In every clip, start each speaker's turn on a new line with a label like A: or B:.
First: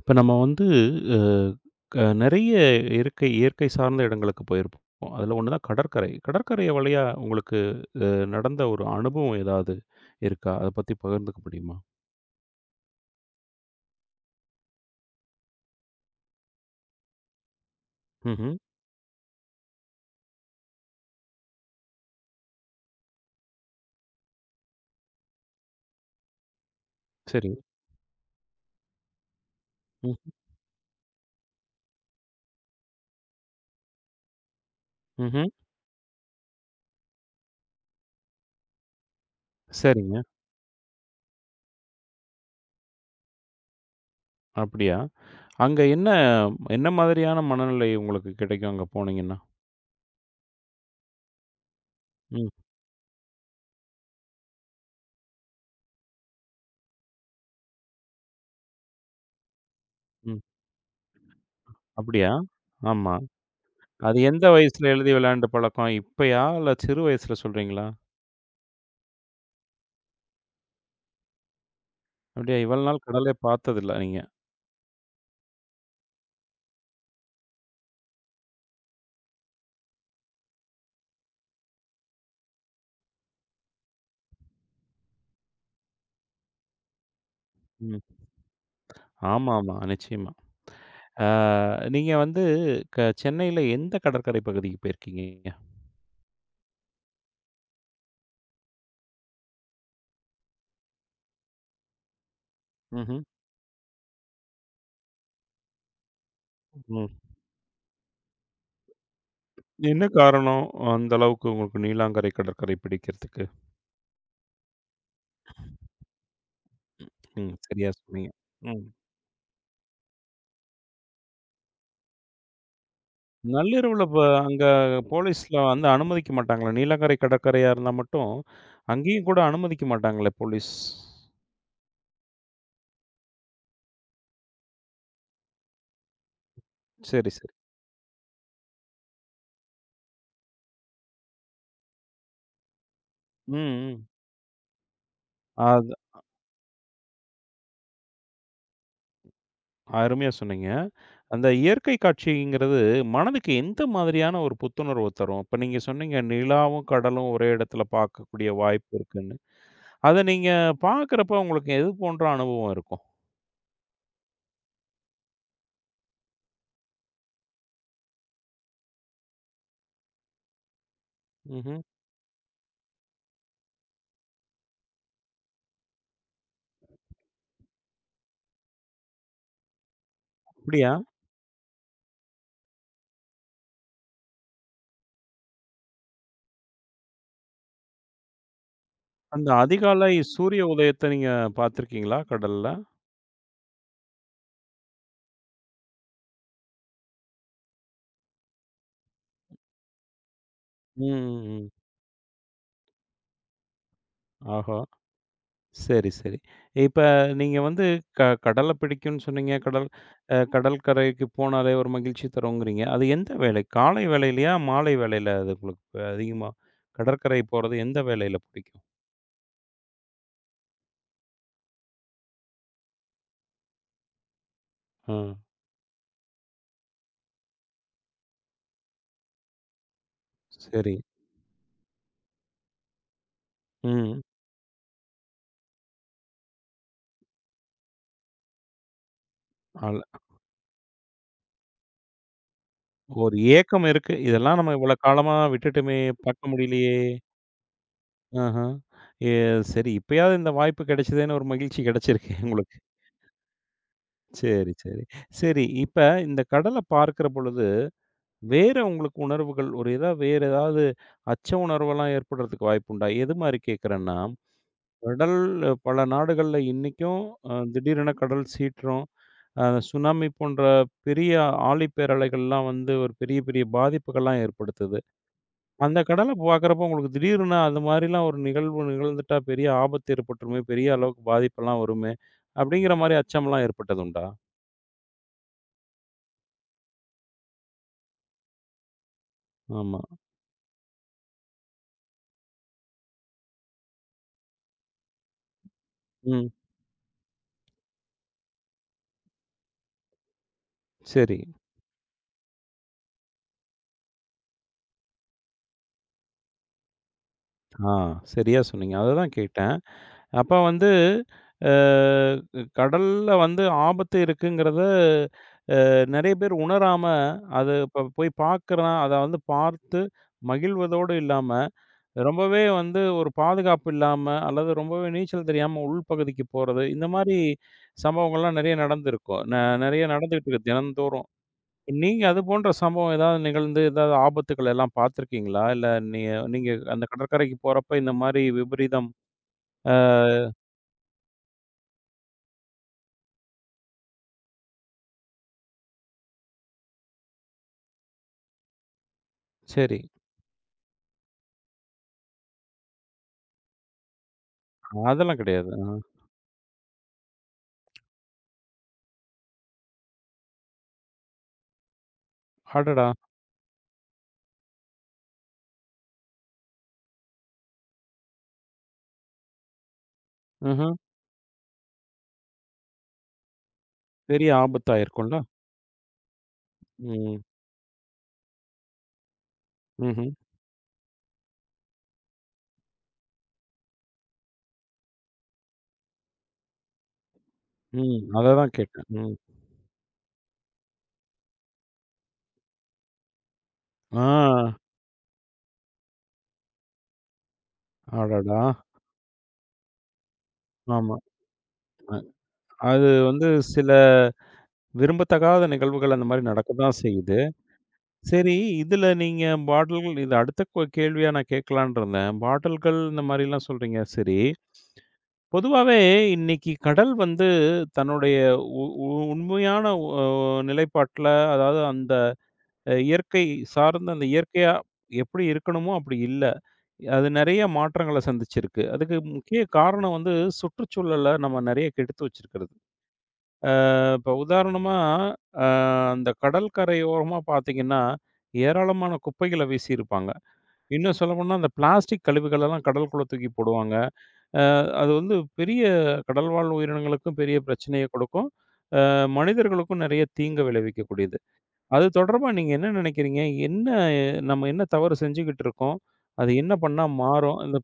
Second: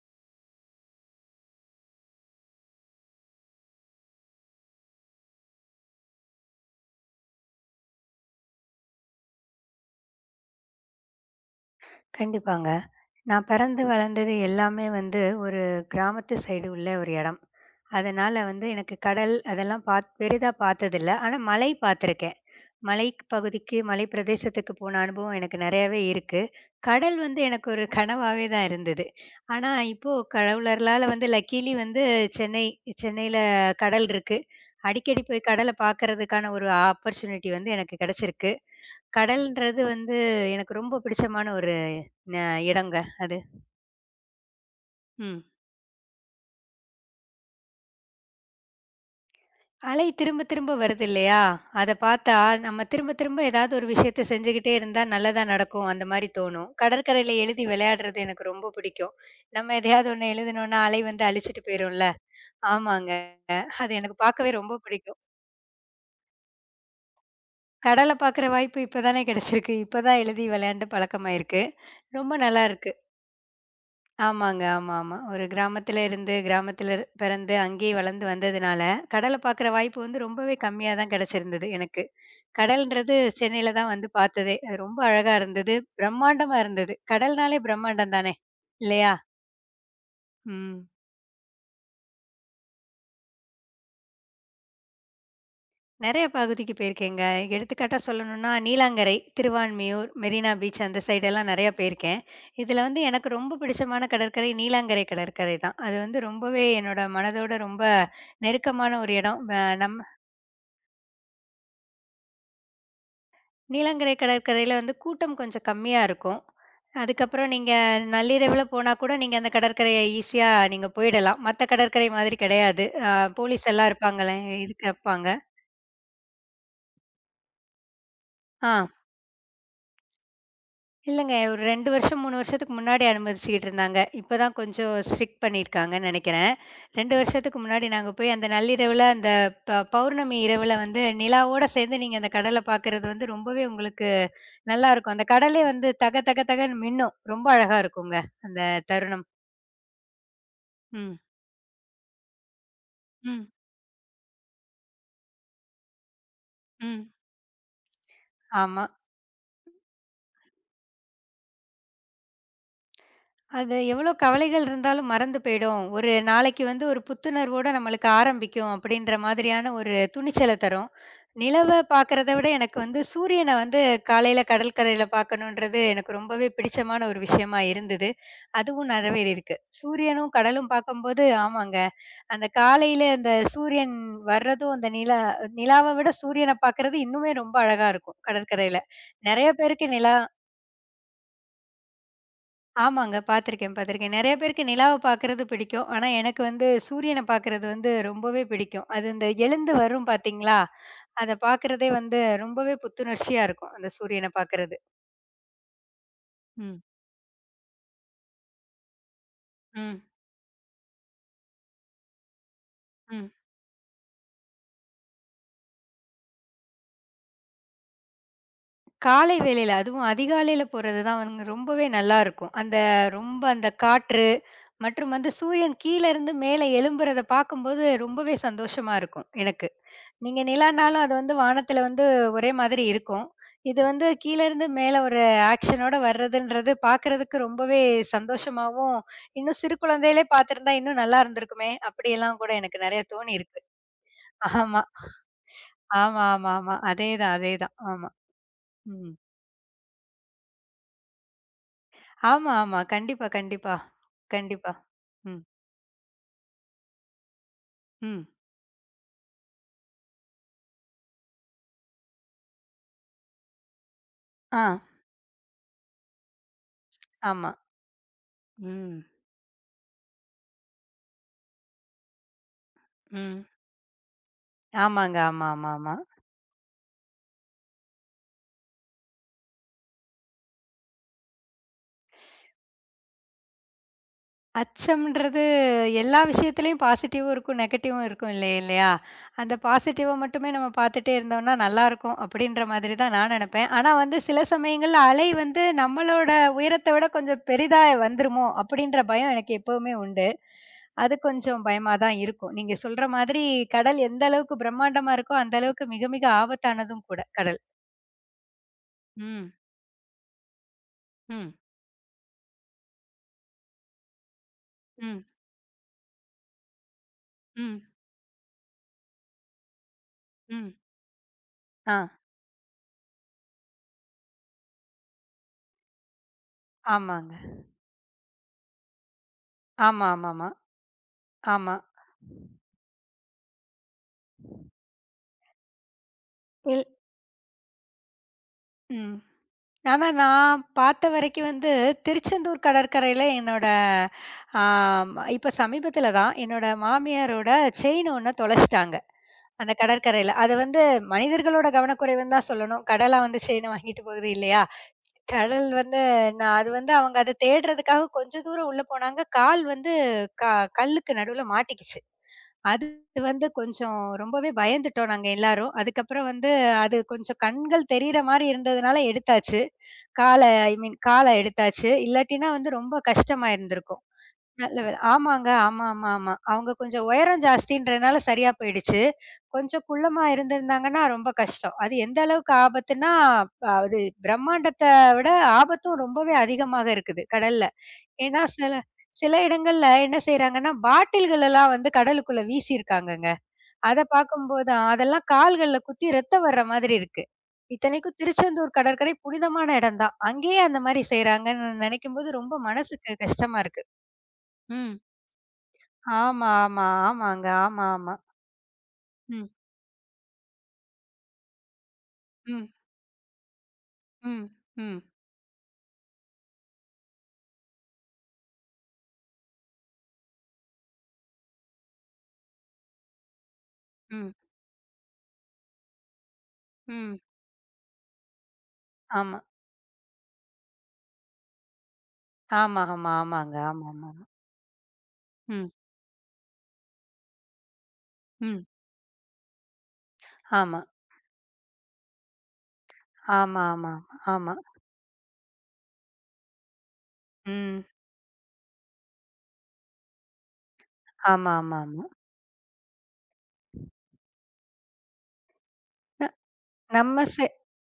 A: இப்ப நம்ம வந்து அ க நெறைய இயற்கை இயற்கை சார்ந்த இடங்களுக்கு போயிருப்போம். அதுல ஒண்ணு தான் கடற்கரை. கடற்கரை வழியா உங்களுக்கு அ நடந்த ஒரு அனுபவம் ஏதாவது இருக்கா? அத பத்தி பகிர்ந்துக்க முடியுமா?
B: கண்டிப்பாங்க. நான் பிறந்து வளர்ந்தது எல்லாமே வந்து ஒரு கிராமத்து சைடு உள்ள ஒரு இடம். அதனால
A: ம்ஹ்ம்.
B: வந்து எனக்கு கடல் அதெல்லாம் பெரிதா பார்த்ததில்ல. ஆனா மலை பார்த்துருக்கேன். மலைப் பகுதிக்கு, மலை பிரதேசத்துக்கு போன அனுபவம் எனக்கு நிறையாவே இருக்கு. கடல் வந்து
A: சரி.
B: எனக்கு ஒரு கனவாவே தான் இருந்தது. ஆனா இப்போ
A: ம்.
B: கடவுளர்களால வந்து லக்கீலி வந்து சென்னை சென்னையில கடல் இருக்கு. அடிக்கடி போய்
A: ம்ஹ்ம்.
B: கடல பார்க்கறதுக்கான ஒரு ஆப்பர்ச்சுனிட்டி வந்து எனக்கு கிடைச்சிருக்கு. கடல்ன்றது வந்து
A: சரிங்க.
B: எனக்கு ரொம்ப பிடிச்சமான ஒரு ந இடங்க அது.
A: அப்படியா?
B: ம்.
A: அங்க என்ன என்ன மாதிரியான மனநிலை உங்களுக்கு கிடைக்கும் அங்க போனீங்கன்னா?
B: அலை திரும்ப திரும்ப வருது இல்லையா? அத பார்த்தா
A: ம்.
B: நம்ம திரும்ப திரும்ப ஏதாவது ஒரு விஷயத்த செஞ்சுகிட்டே இருந்தா நல்லதா நடக்கும் அந்த மாரி தோணும். கடற்கரையில எழுதி விளையாடுறது எனக்கு ரொம்ப பிடிக்கும். நம்ம எதையாவது ஒண்ணு
A: ம்.
B: எழுதுனோம்னா அலை வந்து அழிச்சிட்டு போயிரும்ல.
A: அப்படியா?
B: ஆமாங்க.
A: ஆமா.
B: அது எனக்கு
A: அது எந்த
B: பார்க்கவே ரொம்ப
A: வயசுல எழுதி
B: பிடிக்கும்.
A: விளையாண்ட பழக்கம்? இப்பயா? இல்ல சிறு வயசுல சொல்றீங்களா?
B: கடல பார்க்குற வாய்ப்பு இப்ப தானே கிடைச்சிருக்கு. இப்ப தான் எழுதி விளையாண்டு பழக்கமாயிருக்கு. ரொம்ப
A: அப்படியா?
B: நல்லா
A: இவ்வளவு
B: இருக்கு.
A: நாள் கடலே பார்த்ததில்ல நீங்க.
B: ஆமாங்க. ஆமா, ஆமா. ஒரு கிராமத்துல இருந்து கிராமத்துல இரு பிறந்து அங்கேயே வளர்ந்து வந்ததுனால, கடல பார்க்குற வாய்ப்பு வந்து ரொம்பவே கம்மியா தான் கிடைச்சிருந்தது எனக்கு. கடல்ன்றது சென்னையில தான் வந்து பார்த்ததே. அது ரொம்ப அழகா இருந்தது. பிரம்மாண்டமா இருந்தது. கடல்னாலே
A: ம்.
B: பிரம்மாண்டம் தானே! இல்லையா?
A: ஆமாமா. நிச்சயமா.
B: ம்.
A: ஆ, நீங்க வந்து சென்னையில எந்த கடற்கரை பகுதிக்கு போயிருக்கீங்க?
B: நெறைய பகுதிக்கு போயிருக்கேங்க. எடுத்துக்காட்டா சொல்லணும்னா, நீலாங்கரை, திருவான்மியூர், மெரினா பீச் அந்த சைடெல்லாம் நெறைய போயிருக்கேன். இதுல வந்து
A: ம்ஹ்ம்.
B: எனக்கு ரொம்ப பிடிச்சமான கடற்கரை நீலாங்கரை கடற்கரை தான். அது வந்து ரொம்பவே
A: ம்.
B: என்னோட மனதோட ரொம்ப நெருக்கமான ஒரு இடம்.
A: என்ன காரணம்? அந்த அளவுக்கு உங்களுக்கு நீலாங்கரை கடற்கரை பிடிக்கிறதுக்கு?
B: நீலாங்கரை கடற்கரையில வந்து கூட்டம் கொஞ்சம் கம்மியா இருக்கும். அதுக்கப்புறம்
A: ம்.
B: நீங்க
A: சரியா சொன்னீங்க.
B: நள்ளிரவுல
A: ம்.
B: போனா கூட நீங்க அந்த கடற்கரைய ஈஸியா நீங்க போயிடலாம். மத்த கடற்கரை மாதிரி கிடையாது. போலீஸ் எல்லாம்
A: நள்ளிரவுல
B: இருப்பாங்களே
A: அங்க
B: இருப்பாங்க.
A: போலீஸ்ல வந்து அனுமதிக்க மாட்டாங்களா? நீலாங்கரை கடற்கரையா இருந்தா மட்டும்,
B: ஆ.
A: அங்கேயும் கூட அனுமதிக்க மாட்டாங்களே போலீஸ்?
B: இல்லங்க. ஒரு 2 வருஷம், 3 வருஷத்துக்கு முன்னாடி அனுமதிச்சுக்கிட்டு இருந்தாங்க. இப்ப தான் கொஞ்சம் ஸ்ட்ரிக்ட் பண்ணியிருக்காங்கன்னு நெனைக்கிறேன். 2
A: சரி, சரி.
B: வருஷத்துக்கு முன்னாடி நாங்க போய் அந்த நள்ளிரவுல அந்த பௌர்ணமி இரவுல வந்து நிலாவோட சேர்ந்து நீங்க அந்த கடல பார்க்கறது வந்து
A: ம்,
B: ரொம்பவே
A: ம்.
B: உங்களுக்கு நல்லாருக்கும். அந்த கடலே வந்து
A: அது
B: தக தக தகன்னு மின்னும். ரொம்ப அழகா இருக்குங்க அந்த தருணம்.
A: அருமையா சொன்னீங்க.
B: ம்.
A: அந்த இயற்கை காட்சிங்கிறது
B: ம்.
A: மனதுக்கு எந்த மாதிரியான ஒரு புத்துணர்வு தரும்? இப்ப நீங்க சொன்னீங்க, நிலாவும்,
B: ம்.
A: கடலும் ஒரே இடத்துல பார்க்கக்கூடிய
B: ஆமா.
A: வாய்ப்பு இருக்குன்னு. அத நீங்க பார்க்குறப்ப உங்களுக்கு எது போன்ற அனுபவம் இருக்கும்?
B: அது எவ்வளோ கவலைகள் இருந்தாலும் மறந்து போயிடும். ஒரு நாளைக்கு வந்து ஒரு புத்துணர்வோட நம்மளுக்கு ஆரம்பிக்கும் அப்படின்ற மாதிரியான ஒரு துணிச்சல தரும். நிலவ
A: ம்ஹ்ம்.
B: பார்க்கறத விட எனக்கு வந்து சூரியன வந்து காலையில கடற்கரையில பார்க்கணுன்றது எனக்கு ரொம்பவே பிடிச்சமான ஒரு விஷயமா இருந்தது. அதுவும் நிறைவேறியிருக்கு. சூரியனும் கடலும்
A: அப்படியா?
B: பார்க்கும்போது ஆமாங்க. அந்த காலையில அந்த சூரியன் வர்றதும் அந்த நிலாவ விட சூரியன பார்க்கறது இன்னுமே ரொம்ப அழகா இருக்கும் கடற்கரையில.
A: அந்த
B: நெறைய பேருக்கு
A: அதிகாலை
B: நிலா
A: சூரிய உதயத்த நீங்க பார்த்துருக்கீங்களா கடல்ல?
B: ஆமாங்க. பார்த்துருக்கேன். நெறைய பேருக்கு நிலாவ பார்க்கறது பிடிக்கும். ஆனா எனக்கு வந்து சூரியன பார்க்கறது வந்து ரொம்பவே பிடிக்கும். அது இந்த எழுந்து வரும் பார்த்தீங்களா?
A: ம்,
B: அத
A: ம், ம்.
B: பார்க்கறதே வந்து ரொம்பவே புத்துணர்ச்சியா இருக்கும். அந்த சூரியன பார்க்கறது.
A: ஆஹா! சரி, சரி.
B: ம்.
A: இப்ப நீங்க வந்து கடல பிடிக்கும்னு சொன்னீங்க.
B: ம்,
A: கடல் கரைக்கு போனாலே ஒரு மகிழ்ச்சி தருங்கிறீங்க. அது
B: ம்.
A: எந்த வேலை? காலை வேளையிலயா? மாலை வேளையில அது உங்களுக்கு அதிகமா கடற்கரை போறது எந்த வேளையில பிடிக்கும்?
B: காலை வேளையில அதுவும் அதிகாலையில போறது தான் வந்து ரொம்பவே நல்லா இருக்கும். அந்த ரொம்ப அந்த காற்று மற்றும்
A: ஆ.
B: வந்து சூரியன் கீழ இருந்து மேல எழும்புறத பார்க்கும்போது ரொம்பவே சந்தோஷமா இருக்கும் எனக்கு. நீங்க
A: சரி.
B: நிலானாலும் அது வந்து வானத்துல வந்து ஒரே மாதிரி இருக்கும். இது வந்து
A: ம்.
B: கீழ இருந்து மேல ஒரு ஆக்ஷனோட வர்றதுன்றது பாக்குறதுக்கு ரொம்பவே சந்தோஷமாவும், இன்னும் சிறு
A: அல
B: குழந்தையிலே பாத்திருந்தா இன்னும் நல்லா இருந்திருக்குமே! அப்படியெல்லாம் கூட எனக்கு நெறைய
A: ஒரு
B: தோணியிருக்கு.
A: ஏக்கம் இருக்கு. இதெல்லாம் நம்ம
B: ஆமா.
A: இவ்வளோ காலமா விட்டுட்டோமே!
B: ஆமா,
A: பார்க்க
B: ஆமா, ஆமா.
A: முடியலையே!
B: அதேதான், அதேதான். ஆமா.
A: ஆஹ.
B: ம்.
A: எ சரி இப்பயாவது இந்த வாய்ப்பு கிடைச்சதேன்னு ஒரு மகிழ்ச்சி கிடைச்சிருக்கு
B: ஆமா,
A: உங்களுக்கு.
B: ஆமா. கண்டிப்பா, கண்டிப்பா.
A: சரி,
B: கண்டிப்பா.
A: சரி.
B: ம்,
A: சரி இப்ப இந்த கடல பார்க்கிற பொழுது
B: ம்.
A: வேற உங்களுக்கு உணர்வுகள் ஒரு ஏதாவது வேற ஏதாவது அச்ச உணர்வெல்லாம் ஏற்படுறதுக்கு வாய்ப்புண்டா? எது மாரி கேட்கிறேன்னா,
B: ஆ,
A: கடல் பல நாடுகள்ல இன்னைக்கும்
B: ஆமா.
A: திடீரென கடல் சீற்றம்,
B: ம்,
A: அ சுனாமி போன்ற பெரிய ஆழிப்பேரலைகள்லாம் வந்து ஒரு பெரிய
B: ம்.
A: பெரிய பாதிப்புகள்லாம் ஏற்படுத்துது.
B: ஆமாங்க. ஆமா, ஆமா, ஆமா.
A: அந்த கடல பார்க்குறப்போ உங்களுக்கு திடீர்னு அது மாரிலாம் ஒரு நிகழ்வு நிகழ்ந்துட்டா பெரிய ஆபத்து ஏற்பட்டுருமே, பெரிய அளவுக்கு பாதிப்பெல்லாம் வருமே, அப்படிங்கிற மாரி அச்சம்லாம் ஏற்பட்டதுண்டா?
B: அச்சம்ன்றது எல்லா விஷயத்துலயும் பாசிட்டிவும் இருக்கும், நெகட்டிவும் இருக்கும் இல்லை இல்லையா? அந்த
A: ஆமா.
B: பாசிட்டிவ மட்டுமே நம்ம பார்த்துட்டே இருந்தோம்னா நல்லாருக்கும் அப்படின்ற மாதிரி தான் நான் நெனப்பேன். ஆனா வந்து சில சமயங்கள்ல அலை வந்து நம்மளோட
A: ம்.
B: உயரத்த விட கொஞ்சம் பெரிதா வந்துருமோ அப்படின்ற பயம் எனக்கு எப்பவுமே உண்டு. அது
A: சரி.
B: கொஞ்சம் பயமா தான் இருக்கும். நீங்க சொல்ற மாதிரி கடல் எந்த அளவுக்கு பிரம்மாண்டமா இருக்கோ, அந்த அளவுக்கு மிக மிக ஆபத்தானதும் கூட கடல்.
A: ஆ சரியா சொன்னீங்க. அததான்
B: ம்,
A: கேட்டேன். அப்ப வந்து
B: ம்,
A: அ கடல்ல வந்து ஆபத்து இருக்குங்கிறத
B: ம்,
A: நெறைய பேர் உணராம, அது
B: ம்,
A: இப்ப போய் பார்க்குறான். அத வந்து பார்த்து
B: ம்.
A: மகிழ்வதோடு இல்லாம,
B: ஆ,
A: ரொம்பவே வந்து ஒரு பாதுகாப்பு இல்லாம, அல்லது ரொம்பவே நீச்சல் தெரியாம உள்பகுதிக்கு போறது, இந்த
B: ஆமாங்க.
A: மாரி சம்பவங்கள்லாம் நெறைய நடந்திருக்கும். நெறைய
B: ஆமா, ஆமாமா.
A: நடந்துகிட்டு இருக்கு தினந்தோறும்.
B: ஆமா. ஆமா
A: நீங்க அது போன்ற சம்பவம் ஏதாவது நிகழ்ந்து, ஏதாவது ஆபத்துக்கள் எல்லாம் பார்த்துருக்கீங்களா? இல்ல நீ நீங்க
B: இல்
A: அந்த கடற்கரைக்கு போறப்ப இந்த மாரி விபரீதம்
B: ம்.
A: அ
B: ஆனா, நான் பார்த்த வரைக்கும் வந்து திருச்செந்தூர் கடற்கரையில என்னோட ஆம், இப்ப சமீபத்தில தான் என்னோட மாமியாரோட செயின் ஒண்ண தொலைச்சுட்டாங்க. அந்த
A: சரி.
B: கடற்கரையில. அது வந்து மனிதர்களோட கவனக்குறைவுன்னு தான் சொல்லணும். கடலா வந்து செயின வாங்கிட்டு போகுது இல்லையா?
A: அதெல்லாம்
B: கடல்
A: கிடையாது.
B: வந்து நான் அது வந்து அவங்க அத தேடுறதுக்காக கொஞ்சம் தூரம் உள்ள போனாங்க. கால் வந்து க கல்லுக்கு நடுவுல மாட்டிக்கிச்சு. அது
A: அடடா!
B: வந்து கொஞ்சம் ரொம்பவே பயந்துட்டோம் நாங்க எல்லாரும். அதுக்கப்புறம் வந்து அது கொஞ்சம் கண்கள் தெரியிற மாரி இருந்ததுனால எடுத்தாச்சு. கால ஐ
A: ம்ஹ்ம்.
B: மீன் கால எடுத்தாச்சு. இல்லாட்டினா வந்து ரொம்ப கஷ்டமா இருந்திருக்கும்.
A: பெரிய
B: நல்ல வேல.
A: ஆபத்தாயிருக்கும்ல.
B: ஆமாங்க. ஆமா, ஆமா, ஆமா. அவங்க கொஞ்சம்
A: ம்.
B: உயரம் ஜாஸ்தின்றனால சரியா போயிடுச்சு. கொஞ்சம் குள்ளமா
A: ம்ஹ்ம்.
B: இருந்திருந்தாங்கன்னா ரொம்ப கஷ்டம். அது எந்த அளவுக்கு ஆபத்துன்னா, அது பிரம்மாண்டத்த விட ஆபத்தும் ரொம்பவே அதிகமாக இருக்குது கடல்ல.
A: ம்.
B: ஏன்னா சில
A: அததான் கேட்டேன். ம்.
B: சில இடங்கள்ல என்ன செய்றாங்கன்னா, பாட்டில்கள் எல்லாம் வந்து கடலுக்குள்ள வீசியிருக்காங்கங்க. அத
A: ஆ.
B: பார்க்கும்போது அதெல்லாம் கால்கள்ல குத்தி ரத்தம் வர்ற மாதிரி இருக்கு. இத்தனைக்கும்
A: அடடா!
B: திருச்செந்தூர் கடற்கரை புனிதமான இடம் தான். அங்கேயே அந்த மாரி
A: ஆமா.
B: செய்றாங்கன்னு
A: அ
B: நெனைக்கும்போது ரொம்ப
A: அது
B: மனசுக்கு
A: வந்து
B: கஷ்டமா இருக்கு.
A: சில
B: ம்.
A: விரும்பத்தகாத நிகழ்வுகள் அந்த மாரி
B: ஆமா,
A: நடக்க
B: ஆமா,
A: தான் செய்யுது.
B: ஆமாங்க. ஆமா, ஆமா.
A: சரி, இதுல
B: ம்.
A: நீங்க பாட்டில்கள் இது அடுத்த கேள்வியா நான் கேட்கலான்னு இருந்தேன்.
B: ம்,
A: பாட்டில்கள் இந்த மாரிலாம் சொல்றீங்க, சரி.
B: ம், ம்,
A: பொதுவாவே இன்னைக்கு கடல் வந்து தன்னுடைய உ உ உண்மையான நிலைப்பாட்டுல, அதாவது அந்த இயற்கை சார்ந்த அந்த
B: ம்,
A: இயற்கையா எப்படி இருக்கணுமோ, அப்படி இல்ல.
B: ம்.
A: அது நெறைய மாற்றங்கள சந்திச்சிருக்கு. அதுக்கு
B: ஆமா.
A: முக்கிய காரணம் வந்து சுற்றுச்சூழல நம்ம நெறைய கெடுத்து வச்சிருக்கிறது.
B: ஆமா, ஆமா, ஆமாங்க. ஆமா, ஆமா. ஆமா.
A: இப்போ உதாரணமா, அ
B: ம்,
A: அந்த கடல் கரையோரமா பார்த்தீங்கன்னா,
B: ம்.
A: ஏராளமான குப்பைகள வீசியிருப்பாங்க.
B: ஆமா.
A: இன்னும் சொல்லப்போனா அந்த பிளாஸ்டிக் கழிவுகளெல்லாம் கடலுக்குள்ள தூக்கி
B: ஆமா, ஆமா, ஆமா.
A: போடுவாங்க.
B: ஆமா
A: அது வந்து பெரிய கடல்வாழ் உயிரினங்களுக்கும் பெரிய
B: ம்.
A: பிரச்சனைய கொடுக்கும். மனிதர்களுக்கும் நெறைய தீங்க விளைவிக்கக்கூடியது.
B: ஆமா, ஆமா, ஆமா.
A: அது தொடர்பா நீங்க என்ன நெனைக்கிறீங்க? என்ன நம்ம என்ன தவறு செஞ்சுகிட்டு இருக்கோம்?
B: ந
A: அது என்ன பண்ணா
B: நம்ம செ
A: மாறும்?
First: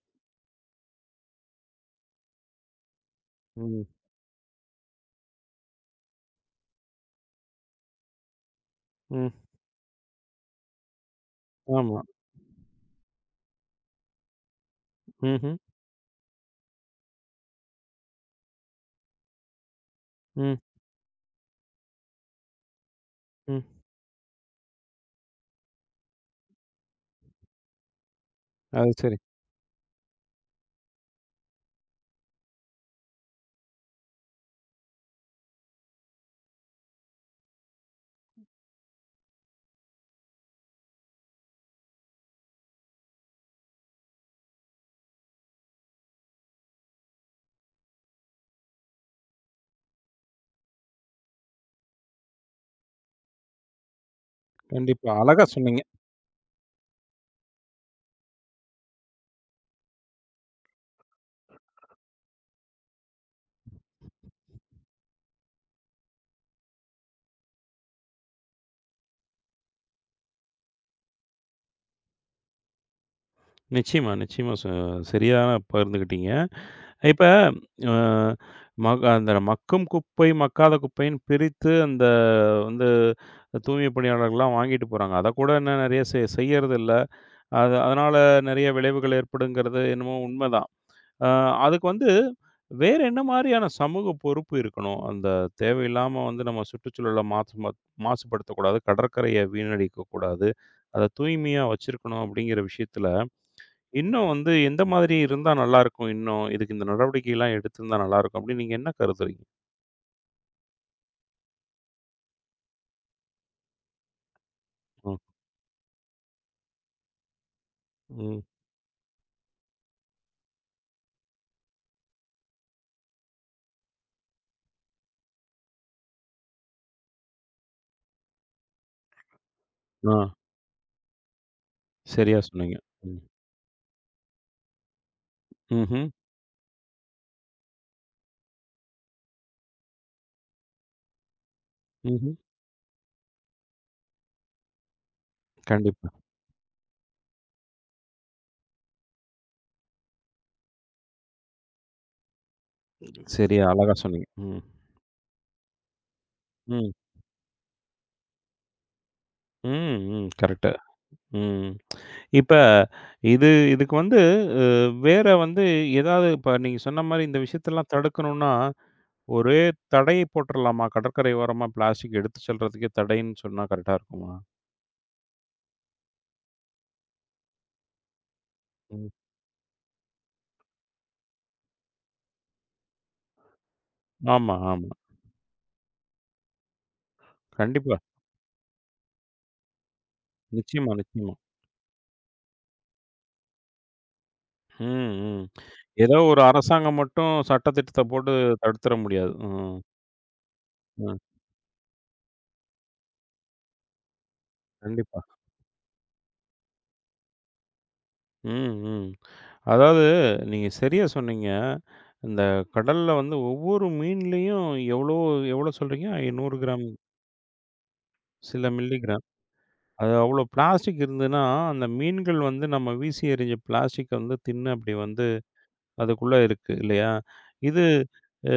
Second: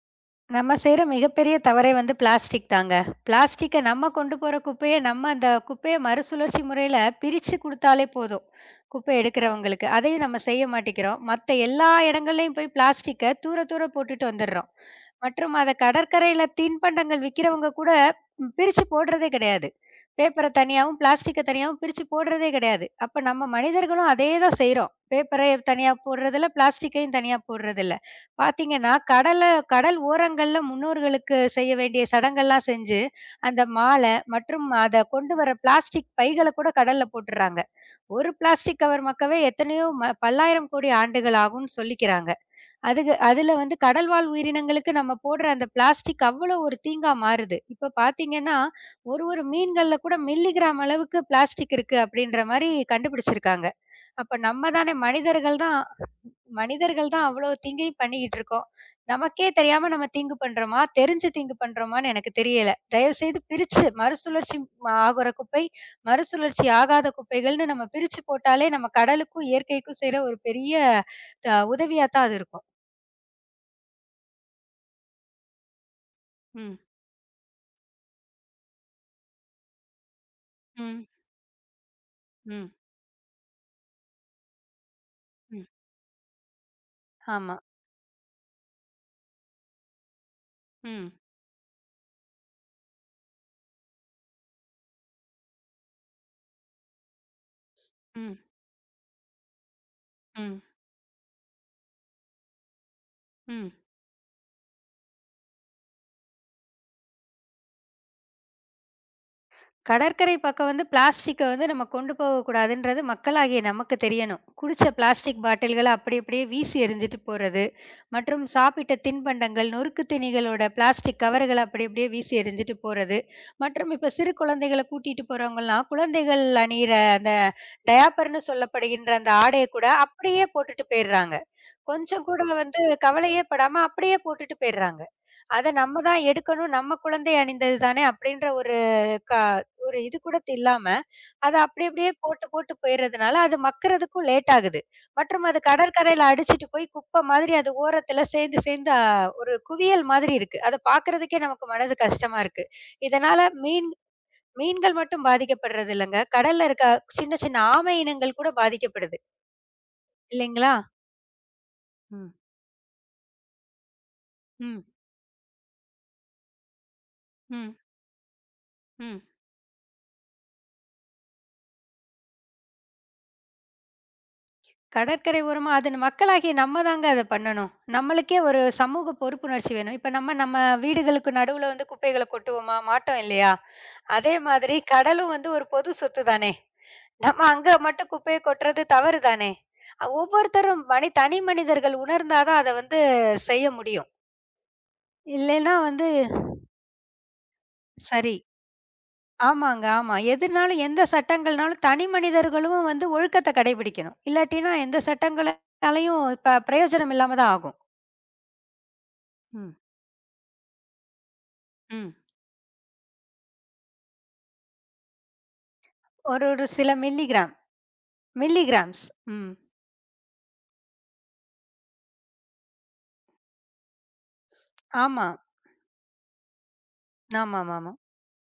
B: நம்ம செய்ற மிகப்பெரிய தவறே வந்து பிளாஸ்டிக் தாங்க. பிளாஸ்டிக்க
A: ம்,
B: நம்ம கொண்டு போற குப்பைய, நம்ம அந்த குப்பைய மறுசுழற்சி முறையில பிரிச்சு குடுத்தாலே போதும். குப்பை
A: ம்.
B: எடுக்கிறவங்களுக்கு. அதையும் நம்ம செய்ய மாட்டேங்கிறோம். மத்த எல்லா
A: ஆமா.
B: இடங்கள்லயும் போய் பிளாஸ்டிக்க தூர தூர போட்டுட்டு வந்துடுறோம். மற்றும்
A: ம்ஹ்ம்.
B: அத கடற்கரையில தின்பண்டங்கள் விக்கிறவங்க கூட பிரிச்சு போடுறதே கிடையாது. பேப்பர
A: ம்,
B: தனியாவும், பிளாஸ்டிக்க தனியாவும் பிரிச்சு போடுறதே கிடையாது. அப்ப நம்ம
A: ம்.
B: மனிதர்களும் அதே தான் செய்றோம். பேப்பர தனியா போடுறதில்ல, பிளாஸ்டிக்கையும் தனியா போடுறதில்ல.
A: அது
B: பாத்தீங்கன்னா,
A: சரி.
B: கடல் ஓரங்கள்ல முன்னோர்களுக்கு செய்ய வேண்டிய சடங்கெல்லாம் செஞ்சு, அந்த மாலை மற்றும் அத கொண்டு வர பிளாஸ்டிக் பைகள கூட கடல்ல போட்டுர்றாங்க. ஒரு பிளாஸ்டிக் கவர் மக்கவே எத்தனையோ பல்லாயிரம் கோடி ஆண்டுகள் ஆகும்னு சொல்லிக்கிறாங்க. அதுக்கு அதுல வந்து கடல்வாழ் உயிரினங்களுக்கு நம்ம போடுற அந்த பிளாஸ்டிக் அவ்வளோ ஒரு தீங்கா மாறுது. இப்ப பாத்தீங்கன்னா, ஒரு ஒரு மீன்கள்ல கூட மில்லிகிராம் அளவுக்கு பிளாஸ்டிக் இருக்கு அப்படின்ற மாரி கண்டுபிடிச்சிருக்காங்க. அப்ப நம்ம தானே
A: கண்டிப்பா. அழகா சொன்னீங்க.
B: மனிதர்கள் தான் அவ்ளோ திங்கையும் பண்ணிக்கிட்டு இருக்கோம். நமக்கே தெரியாம நம்ம திங்கு பண்றோமா? தெரிஞ்சு திங்கு பண்றோமான்னு எனக்கு தெரியல. தயவு செய்து பிரிச்சு மறுசுழற்சி ஆகுற குப்பை, மறுசுழற்சி ஆகாத குப்பைகள்னு நம்ம பிரிச்சு போட்டாலே நம்ம கடலுக்கும், இயற்கைக்கும் செய்ற ஒரு பெரிய த உதவியா தான் அது இருக்கும்.
A: நிச்சயமா, நிச்சயமா. சரியா பகிர்ந்துக்கிட்டீங்க.
B: ம்.
A: இப்ப அ மக் அந்த மக்கும் குப்பை, மக்காத
B: ம்.
A: குப்பைன்னு பிரித்து அந்த
B: ம்.
A: வந்து தூய்மை பணியாளர்கள்லாம் வாங்கிட்டு போறாங்க. அத கூட
B: ம்.
A: இன்னும் நெறைய செய்யறதில்ல.
B: ஆமா.
A: அது அதனால நெறைய விளைவுகள் ஏற்படுங்கிறது என்னமோ உண்மதான்.
B: ம்.
A: அ அதுக்கு வந்து வேற என்ன மாரியான சமூக பொறுப்பு இருக்கணும்? அந்த தேவையில்லாம வந்து நம்ம சுற்றுச்சூழல
B: ம்.
A: மாசுபடுத்தக்கூடாது. கடற்கரைய வீணடிக்கக்கூடாது.
B: ம்.
A: அத தூய்மையா வச்சிருக்கணும் அப்படிங்கிற விஷயத்துல,
B: ம்.
A: இன்னும் வந்து எந்த மாதிரி இருந்தா நல்லாயிருக்கும் இன்னும்? இதுக்கு இந்த நடவடிக்கைலாம் எடுத்திருந்தா நல்லாயிருக்கும் அப்படின்னு நீங்க என்ன கருதுறீங்க?
B: கடற்கரை பக்கம் வந்து பிளாஸ்டிக்க வந்து நம்ம கொண்டு போகக்கூடாதுன்றது மக்களாகிய நமக்கு தெரியணும். குடிச்ச
A: ம்.
B: பிளாஸ்டிக் பாட்டில்கள அப்படி அப்படியே வீசி எறிஞ்சிட்டு போறது,
A: ம்.
B: மற்றும் சாப்பிட்ட தின்பண்டங்கள், நொறுக்கு தீனிகளோட பிளாஸ்டிக் கவர்கள அப்படி அப்படியே வீசி எறிஞ்சிட்டு போறது, மற்றும் இப்ப சிறு குழந்தைகள கூட்டிட்டு போறவங்கலாம், குழந்தைகள் அணியிற அந்த டயாப்பர்ன்னு சொல்லப்படுகின்ற அந்த ஆடைய கூட
A: ஆ.
B: அப்படியே போட்டுட்டு போயிர்றாங்க. கொஞ்சம்
A: சரியா
B: கூட
A: சொன்னீங்க.
B: வந்து
A: ம்.
B: கவலையே படாம அப்படியே போட்டுட்டு போயிர்றாங்க. அத நம்ம
A: ம்ஹ்ம்.
B: தான் எடுக்கணும். நம்ம குழந்தை அணிந்தது தானே அப்டின்ற ஒரு க ஒரு இது கூட இல்லாம, அத அப்டி அப்டியே
A: ம்ஹ்ம்.
B: போட்டு போட்டு போயிறதுனால, அது மக்குறதுக்கும் லேட் ஆகுது. மற்றும் அது
A: கண்டிப்பா.
B: கடற்கரையில அடிச்சிட்டு போய் குப்ப மாதிரி அது ஓரத்துல சேர்ந்து சேர்ந்து ஒரு குவியல் மாதிரி இருக்கு. அத பார்க்கறதுக்கே நமக்கு மனது கஷ்டமா இருக்கு. இதனால
A: சரியா அழகா சொன்னீங்க. ம்.
B: மீன்கள் மட்டும் பாதிக்கப்படுறது இல்லங்க. கடல்ல இருக்க
A: ம்.
B: சின்ன சின்ன ஆமை இனங்கள் கூட பாதிக்கப்படுது.
A: ம். ம். கரெக்ட்.
B: இல்லைங்களா?
A: ம்.
B: ம்.
A: இப்ப இது இதுக்கு வந்து அ
B: ம்.
A: வேற வந்து ஏதாவது இப்ப நீங்க சொன்ன மாரி இந்த
B: ம்.
A: விஷயத்தெல்லாம் தடுக்கணும்னா,
B: ம்.
A: ஒரே தடை போட்டுறலாமா? கடற்கரை ஓரமா பிளாஸ்டிக் எடுத்து செல்றதுக்கே தடைன்னு சொன்னா கரெக்ட்டா இருக்குமா?
B: கடற்கரை ஓரமா அது மக்களாகிய நம்ம தாங்க அத பண்ணணும். நம்மளுக்கே ஒரு
A: ம்.
B: சமூக பொறுப்புணர்ச்சி வேணும். இப்ப நம்ம நம்ம வீடுகளுக்கு நடுவுல வந்து குப்பைகள கொட்டுவோமா? மாட்டோம் இல்லையா? அதே
A: ஆமா,
B: மாதிரி
A: ஆமா.
B: கடலும் வந்து ஒரு பொது சொத்து தானே! நம்ம அங்க
A: கண்டிப்பா.
B: மட்டும் குப்பைய கொட்டுறது தவறு தானே! ஒவ்வொருத்தரும்
A: நிச்சயமா, நிச்சயமா.
B: தனி மனிதர்கள் உணர்ந்தா தான் அத வந்து செய்ய முடியும்.
A: ம், ம்.
B: இல்லைன்னா வந்து
A: ஏதோ ஒரு அரசாங்கம் மட்டும் சட்டத்திட்டத்த போட்டு
B: சரி.
A: தடுத்துற முடியாது. ம்.
B: ஆமாங்க, ஆமா. எதுனாலும் எந்த
A: ம்.
B: சட்டங்கள்னாலும் தனி மனிதர்களும் வந்து ஒழுக்கத்த கடைபிடிக்கணும். இல்லாட்டினா எந்த
A: கண்டிப்பா.
B: சட்டங்களாலயும் பிரயோஜனம் இல்லாம தான் ஆகும்.
A: ம், ம்.
B: ம்.
A: அதாவது நீங்க சரியா சொன்னீங்க.
B: ம்.
A: இந்த கடல்ல வந்து ஒவ்வொரு மீன்லயும் எவ்வளோ எவ்வளோ சொல்றீங்க?
B: ஒரு
A: 100
B: ஒரு
A: கிராம்
B: சில மில்லிகிராம்.
A: சில
B: மில்லிகிராம்ஸ்.
A: மில்லிகிராம்.
B: ம்.
A: அது அவ்வளோ பிளாஸ்டிக் இருந்ததுன்னா, அந்த மீன்கள் வந்து நம்ம வீசி எறிஞ்ச பிளாஸ்டிக் வந்து தின்னு அப்படி வந்து
B: ஆமா.
A: அதுக்குள்ள இருக்கு இல்லையா? இது
B: ஆமாமாமா.
A: அ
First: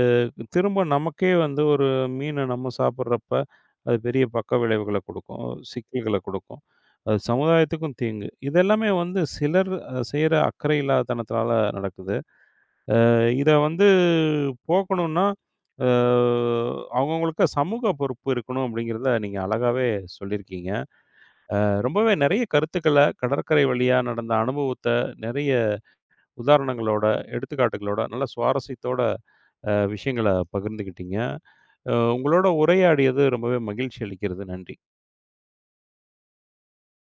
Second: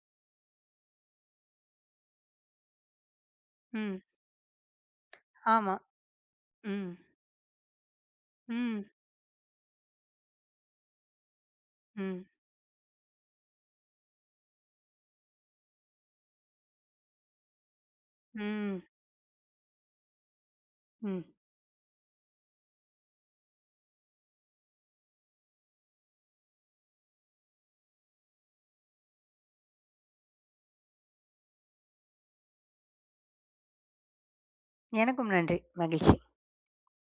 A: திரும்ப நமக்கே வந்து ஒரு மீன நம்ம சாப்பிடுறப்ப, அது
B: ம்.
A: பெரிய பக்க விளைவுகள குடுக்கும்.
B: ஆமா.
A: சிக்கல்கள குடுக்கும்.
B: ம்.
A: அது சமுதாயத்துக்கும் தீங்கு.
B: ம்.
A: இதெல்லாமே வந்து சிலர் செய்ற அக்கறை இல்லாதனத்தால நடக்குது.
B: ம்.
A: இத வந்து போக்கணும்னா, அ அவங்கவங்களுக்கு சமூக பொறுப்பு இருக்கணும்
B: ம்.
A: அப்படிங்கிறத நீங்க அழகாவே சொல்லியிருக்கீங்க.
B: ம்.
A: ரொம்பவே நெறைய கருத்துக்கள கடற்கரை வழியா நடந்த அனுபவத்த நெறைய உதாரணங்களோட, எடுத்துக்காட்டுகளோட நல்ல சுவாரஸ்யத்தோட விஷயங்கள பகிர்ந்துக்கிட்டீங்க. உங்களோட உரையாடியது ரொம்பவே மகிழ்ச்சி அளிக்கிறது. நன்றி.
B: எனக்கும் நன்றி. மகிழ்ச்சி.